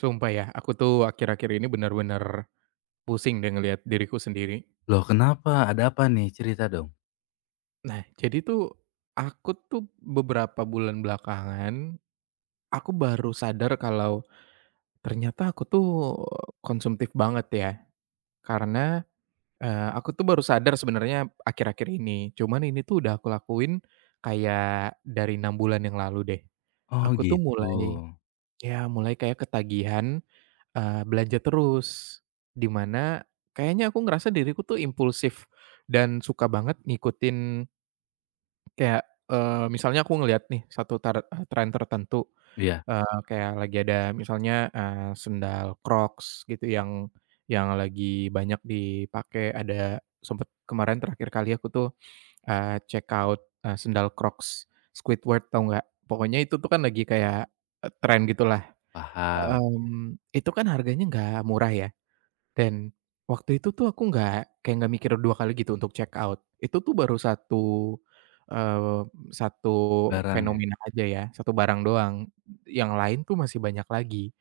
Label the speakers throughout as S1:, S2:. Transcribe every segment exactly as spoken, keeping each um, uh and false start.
S1: Sumpah ya, aku tuh akhir-akhir ini benar-benar pusing deh ngelihat diriku sendiri.
S2: Loh kenapa? Ada apa nih? Cerita dong.
S1: Nah, jadi tuh aku tuh beberapa bulan belakangan, aku baru sadar kalau ternyata aku tuh konsumtif banget ya. Karena, eee, aku tuh baru sadar sebenarnya akhir-akhir ini. Cuman ini tuh udah aku lakuin kayak dari enam bulan yang lalu deh.
S2: Oh
S1: Aku tuh
S2: gitu.
S1: mulai, ya, mulai kayak ketagihan Eee, belanja terus, di mana kayaknya aku ngerasa diriku tuh impulsif dan suka banget ngikutin kayak, eee, misalnya aku ngelihat nih satu tar eee, tren tertentu,
S2: Iya,
S1: eee, kayak lagi ada misalnya, eee, sendal Crocs gitu yang yang lagi banyak dipakai, ada sempet kemarin terakhir kali aku tuh, eee, check out, eee, sendal Crocs Squidward tahu nggak? Pokoknya itu tuh kan lagi kayak, eee, tren gitulah,
S2: paham.
S1: mmm, itu kan harganya nggak murah ya, dan waktu itu tuh aku nggak, kayak, nggak mikir dua kali gitu untuk check out. Itu tuh baru satu eee, satu
S2: Barang ya?
S1: fenomena aja ya, satu barang doang, yang lain tuh masih banyak lagi.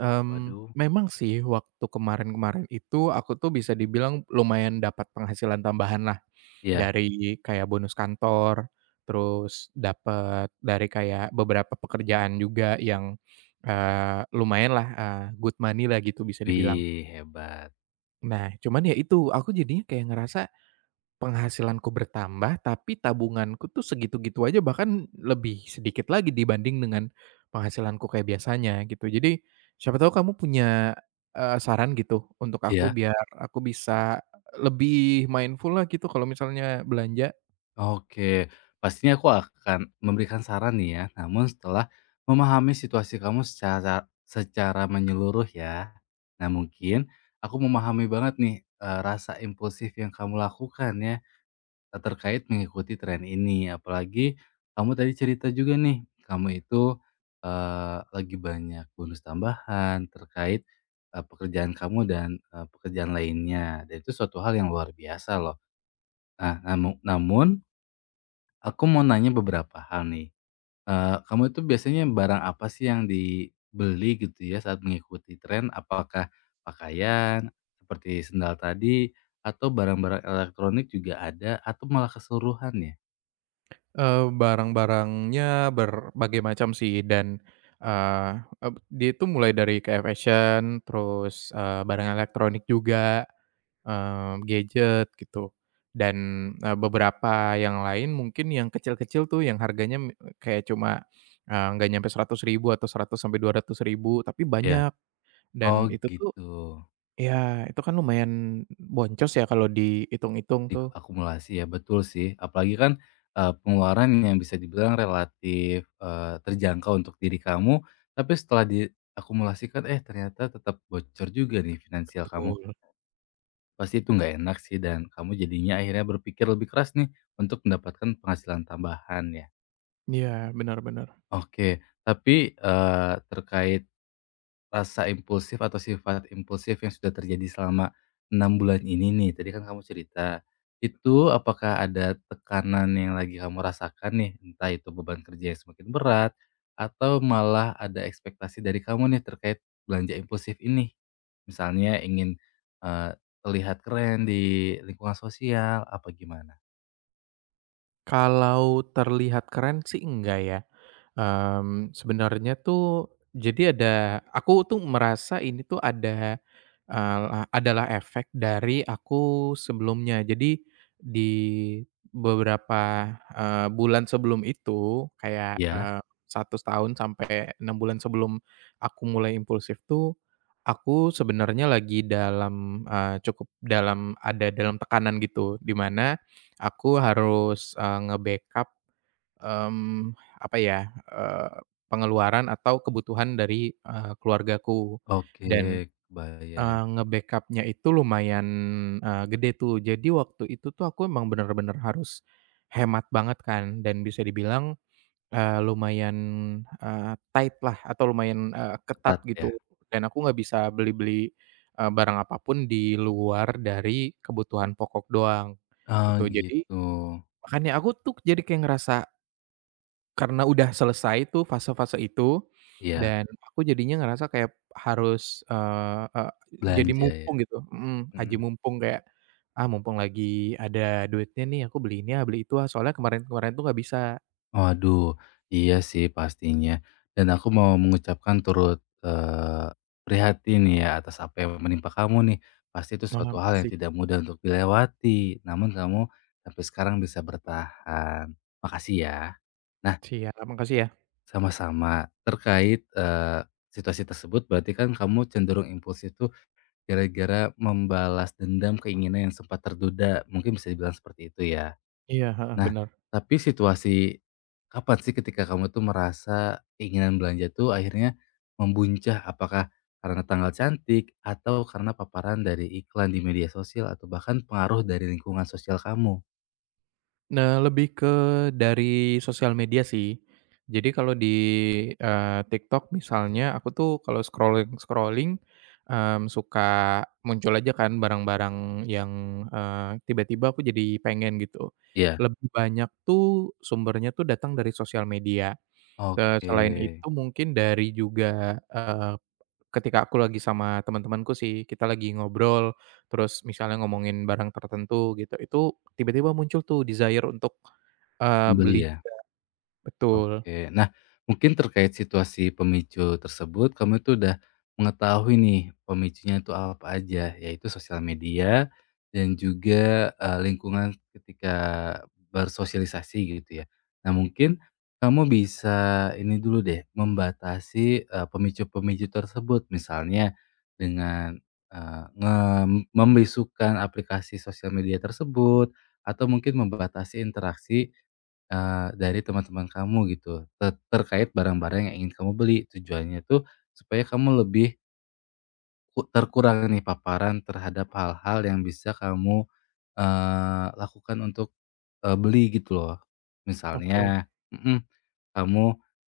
S1: Mmm,
S2: Waduh.
S1: memang sih waktu kemarin-kemarin itu aku tuh bisa dibilang lumayan dapat penghasilan tambahan lah
S2: Iya.
S1: dari kayak bonus kantor, terus dapat dari kayak beberapa pekerjaan juga yang, eee, lumayanlah, eee, good money-lah gitu bisa dibilang.
S2: Wih, hebat.
S1: Nah, cuman ya itu, aku jadinya kayak ngerasa penghasilanku bertambah, tapi tabunganku tuh segitu-gitu aja, bahkan lebih sedikit lagi dibanding dengan penghasilanku kayak biasanya, gitu. Jadi, siapa tahu kamu punya, eee, saran gitu untuk aku
S2: Iya?
S1: biar aku bisa lebih mindful lah gitu kalau misalnya belanja,
S2: Oke. Pastinya aku akan memberikan saran nih ya, namun setelah memahami situasi kamu secara secara menyeluruh ya. Nah mungkin, aku memahami banget nih, eee, rasa impulsif yang kamu lakukan ya. Terkait mengikuti tren ini, apalagi kamu tadi cerita juga nih, kamu itu, eee, lagi banyak bonus tambahan terkait, eee, pekerjaan kamu dan, eee, pekerjaan lainnya, dan itu suatu hal yang luar biasa loh. Nah, namu namun aku mau nanya beberapa hal nih, eee, kamu itu biasanya barang apa sih yang dibeli gitu ya saat mengikuti tren? Apakah pakaian seperti sendal tadi, atau barang-barang elektronik juga ada, atau malah keseluruhan
S1: eee, barang-barangnya berbagai macam sih dan, eee, eb dia itu mulai dari kayak fashion, terus, eee, barang elektronik juga, Eee, gadget gitu. Dan, eee, beberapa yang lain mungkin yang kecil-kecil tuh yang harganya me kayak cuma, eee, nggak nyampe rp ribu ribu atau seratus sampai dua ratus ribu tapi
S2: ya?
S1: banyak, dan
S2: Oh
S1: itu tuh,
S2: gitu,
S1: ya, itu kan lumayan boncos ya kalau dihitung-hitung tuh.
S2: diakumulasi ya, betul sih. Apalagi kan, eee, pengeluaran yang bisa dibilang relatif, eee, terjangkau untuk diri kamu, tapi setelah diakumulasikan, eh ternyata tetap bocor juga nih finansial kamu.
S1: Betul.
S2: Pasti itu nggak enak sih dan kamu jadinya akhirnya berpikir lebih keras nih untuk mendapatkan penghasilan tambahan ya.
S1: Iya, benar-benar.
S2: Oke, tapi, eee, terkait rasa impulsif atau sifat impulsif yang sudah terjadi selama enam bulan ini nih, tadi kan kamu cerita. Itu apakah ada tekanan yang lagi kamu rasakan nih? Entah itu beban kerja yang semakin berat, atau malah ada ekspektasi dari kamu nih terkait belanja impulsif ini? Misalnya ingin, eee, terlihat keren di lingkungan sosial, apa gimana?
S1: Kalau terlihat keren sih enggak ya, mmm, sebenarnya tuh jadi ada, aku tuh merasa ini tuh ada, eee, adalah efek dari aku sebelumnya. Jadi di beberapa, eee, bulan sebelum itu kayak,
S2: Ya,
S1: eee, satu tahun sampai enam bulan sebelum aku mulai impulsif tuh, aku sebenarnya lagi dalam, eee, cukup dalam, ada dalam tekanan gitu, di mana aku harus, eee, nge-backup, mmm, apa ya, eee, pengeluaran atau kebutuhan dari, eee, keluargaku,
S2: oke,
S1: dan,
S2: kebayang.
S1: eee, nge backup itu lumayan, eee, gede tuh. Jadi waktu itu tuh aku emang bener-bener harus hemat banget kan, dan bisa dibilang, eee, lumayan, eee, tight lah, atau lumayan, eee, ketat
S2: Ketat ya?
S1: gitu, dan aku nggak bisa beli-beli, eee, barang apapun di luar dari kebutuhan pokok doang,
S2: Ah
S1: gitu. Jadi,
S2: gitu.
S1: makanya aku tuh jadi kayak ngerasa karena udah selesai tuh fase-fase itu,
S2: Iya,
S1: dan aku jadinya ngerasa kayak harus, eee eee, jadi
S2: belanja ya?
S1: mumpung gitu, mhm, aji
S2: Mhm.
S1: mumpung kayak, "Ah, mumpung lagi ada duitnya nih, aku beli ini ah, beli itu ah," soalnya kemarin-kemarin tuh nggak bisa.
S2: Waduh, iya sih pastinya. Dan aku mau mengucapkan turut, eee, prihatin ya atas apa yang menimpa kamu nih. Pasti itu
S1: Oh,
S2: suatu hal yang
S1: makasih.
S2: tidak mudah untuk dilewati, namun kamu sampai sekarang bisa bertahan. Makasih ya. Nah,
S1: Siap, makasih ya.
S2: sama-sama. Terkait, eee, situasi tersebut berarti kan kamu cenderung impulsif itu gara-gara membalas dendam keinginan yang sempat terduda, mungkin bisa dibilang seperti itu ya?
S1: Iya, heeh,
S2: Nah,
S1: bener.
S2: tapi situasi kapan sih ketika kamu tuh merasa keinginan belanja tuh akhirnya membuncah? Apakah karena tanggal cantik atau karena paparan dari iklan di media sosial atau bahkan pengaruh dari lingkungan sosial kamu?
S1: Nah, lebih ke dari sosial media sih. Jadi kalau di, eee, TikTok misalnya, aku tuh kalau scrolling-scrolling, mmm, suka muncul aja kan barang-barang yang, eee, tiba-tiba aku jadi pengen gitu.
S2: Iya,
S1: Lebih banyak tuh sumbernya tuh datang dari sosial media. Eee,
S2: oke.
S1: selain itu mungkin dari juga, eee, ketika aku lagi sama teman-temanku sih, kita lagi ngobrol, terus misalnya ngomongin barang tertentu gitu, itu tiba-tiba muncul tuh desire untuk, Eee,
S2: Membeli
S1: beli
S2: ya?
S1: juga, betul.
S2: Oke. Nah, mungkin terkait situasi pemicu tersebut, kamu itu udah mengetahui nih pemicunya itu apa aja, yaitu sosial media dan juga, eee, lingkungan ketika bersosialisasi gitu ya. Nah, mungkin kamu bisa ini dulu deh, membatasi, eee, pemicu-pemicu tersebut. Misalnya dengan, eee, nge membisukan aplikasi sosial media tersebut, atau mungkin membatasi interaksi Eee, dari teman-teman kamu gitu, te terkait barang-barang yang ingin kamu beli. Tujuannya tuh supaya kamu lebih ku terkurang nih paparan terhadap hal-hal yang bisa kamu, eee, lakukan untuk, eee, beli gitu loh.
S1: Oke.
S2: Misalnya mhm, kamu,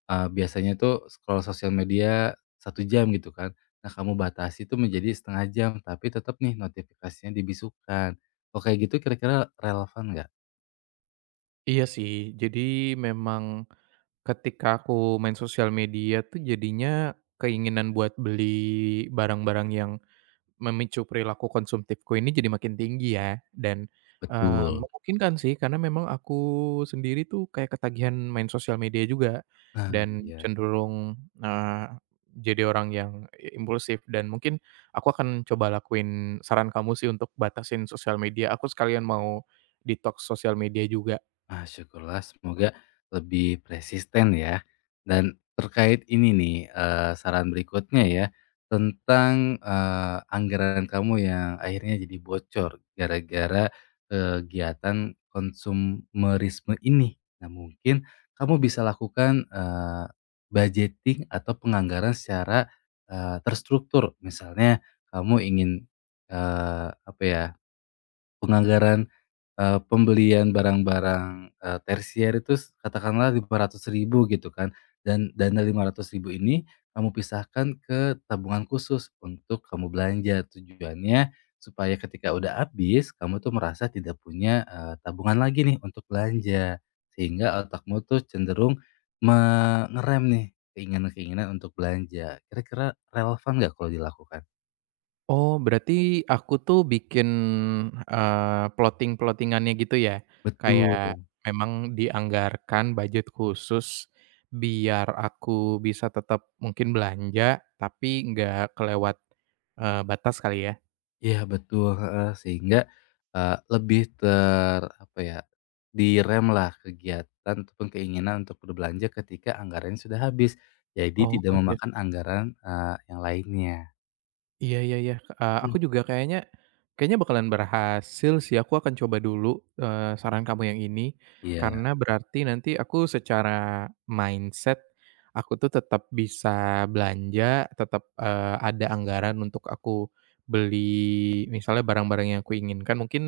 S2: eee, biasanya tuh scroll sosial media satu jam gitu kan. Nah, kamu batasi tuh menjadi setengah jam, tapi tetap nih notifikasinya dibisukan. Oke gitu kira-kira relevan nggak?
S1: Iya sih, jadi memang ketika aku main sosial media tuh jadinya keinginan buat beli barang-barang yang memicu perilaku konsumtifku ini jadi makin tinggi ya, dan, eee,
S2: Betul.
S1: memungkinkan sih karena memang aku sendiri tuh kayak ketagihan main sosial media juga,
S2: Nah,
S1: dan
S2: iya.
S1: cenderung, eee, jadi orang yang i impulsif, dan mungkin aku akan coba lakuin saran kamu sih untuk batasin sosial media, aku sekalian mau detoks sosial media juga.
S2: Ah, syukurlah semoga lebih persisten ya. Dan terkait ini nih, eee, saran berikutnya ya, tentang, eee, anggaran kamu yang akhirnya jadi bocor gara-gara kegiatan konsumerisme ini. Nah, mungkin kamu bisa lakukan, eee, budgeting atau penganggaran secara, eee, terstruktur. Misalnya kamu ingin, eee, apa ya, penganggaran Eee, pembelian barang-barang, eee, tersier itu s katakanlah lima ratus ribu gitu kan, dan dana lima ratus ribu ini kamu pisahkan ke tabungan khusus untuk kamu belanja. Tujuannya supaya ketika udah habis, kamu tuh merasa tidak punya, eee, tabungan lagi nih untuk belanja. Sehingga otakmu tuh cenderung me nih keinginan-keinginan untuk belanja. Kira-kira relevan nggak kalau dilakukan?
S1: Oh, berarti aku tuh bikin, eee, plotting plottingannya gitu ya?
S2: Betul.
S1: Kayak memang dianggarkan budget khusus biar aku bisa tetap mungkin belanja, tapi nggak kelewat, eee, batas kali ya?
S2: Iya betul, heeh, sehingga, eee, lebih ter apa ya, diremlah kegiatan ataupun keinginan untuk berbelanja ketika anggarannya sudah habis, jadi
S1: Oh,
S2: tidak Mhm.
S1: iya.
S2: memakan anggaran, eee, yang lainnya.
S1: Iya, iya, iya, eee, aku
S2: Mhm.
S1: juga kayaknya kayaknya bakalan berhasil sih, aku akan coba dulu, eee, saran kamu yang ini,
S2: Iya,
S1: karena berarti nanti aku secara mindset, aku tuh tetap bisa belanja, tetap, eee, ada anggaran untuk aku beli misalnya barang-barang yang aku inginkan, mungkin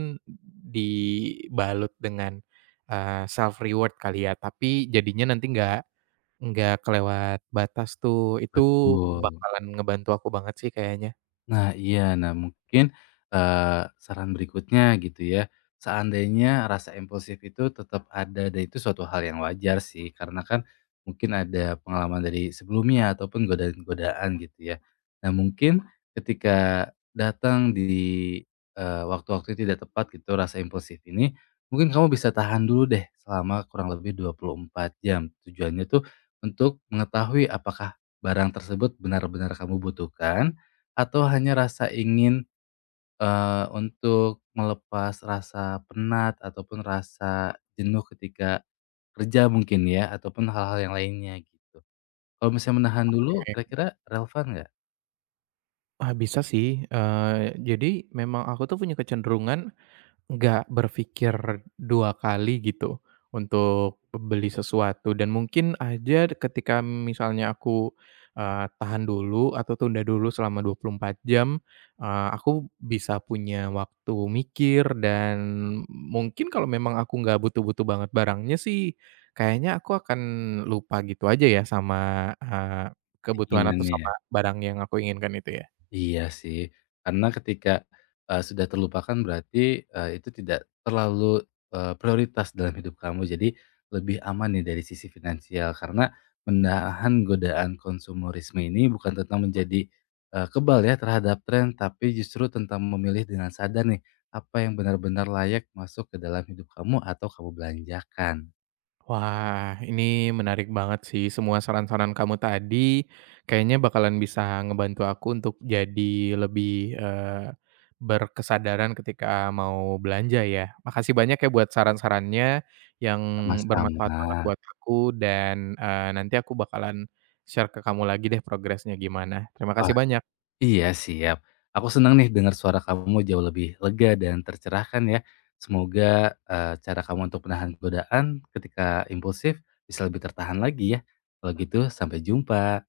S1: dibalut dengan, eee, self reward kali ya, tapi jadinya nanti nggak nggak kelewat batas tuh, itu
S2: betul.
S1: bakalan ngebantu aku banget sih kayaknya.
S2: Nah iya, nah mungkin, eee, saran berikutnya gitu ya, seandainya rasa impulsif itu tetap ada dan itu suatu hal yang wajar sih, karena kan mungkin ada pengalaman dari sebelumnya ataupun godaan-godaan gitu ya. Nah mungkin ketika datang di, eee, waktu-waktu yang tidak tepat gitu rasa impulsif ini, mungkin kamu bisa tahan dulu deh selama kurang lebih dua puluh empat jam. Tujuannya tuh untuk mengetahui apakah barang tersebut benar-benar kamu butuhkan atau hanya rasa ingin, eee, untuk melepas rasa penat ataupun rasa jenuh ketika kerja mungkin ya, ataupun hal-hal yang lainnya gitu. Kalau misalnya menahan dulu kira-kira relevan nggak
S1: Ah, bisa sih, eee, jadi memang aku tuh punya kecenderungan nggak berpikir dua kali gitu untuk beli sesuatu, dan mungkin aja ketika misalnya aku, eee, tahan dulu atau tunda dulu selama dua puluh empat jam, eee, aku bisa punya waktu mikir, dan mungkin kalau memang aku nggak butuh-butuh banget barangnya sih, kayaknya aku akan lupa gitu aja ya sama, eee, kebutuhan atau
S2: keinginannya?
S1: sama barang yang aku inginkan itu ya?
S2: Iya sih, karena ketika, eee, sudah terlupakan berarti, eee, itu tidak terlalu, eee, prioritas dalam hidup kamu. Jadi lebih aman nih dari sisi finansial karena menahan godaan konsumerisme ini bukan tentang menjadi, eee, kebal ya terhadap tren, tapi justru tentang memilih dengan sadar nih, apa yang benar-benar layak masuk ke dalam hidup kamu atau kamu belanjakan.
S1: Wah, ini menarik banget sih semua saran-saran kamu tadi, kayaknya bakalan bisa ngebantu aku untuk jadi lebih, eee, berkesadaran ketika mau belanja ya. Makasih banyak ya buat saran-sarannya yang bermanfaat
S2: Sama-sama.
S1: banget buat aku, dan, eee, nanti aku bakalan share ke kamu lagi deh progresnya gimana. Terima kasih banyak.
S2: Iya, siap. Aku senang nih dengar suara kamu jauh lebih lega dan tercerahkan ya. Semoga eh, cara kamu untuk menahan godaan ketika impulsif bisa lebih tertahan lagi ya. Kalau gitu, sampai jumpa.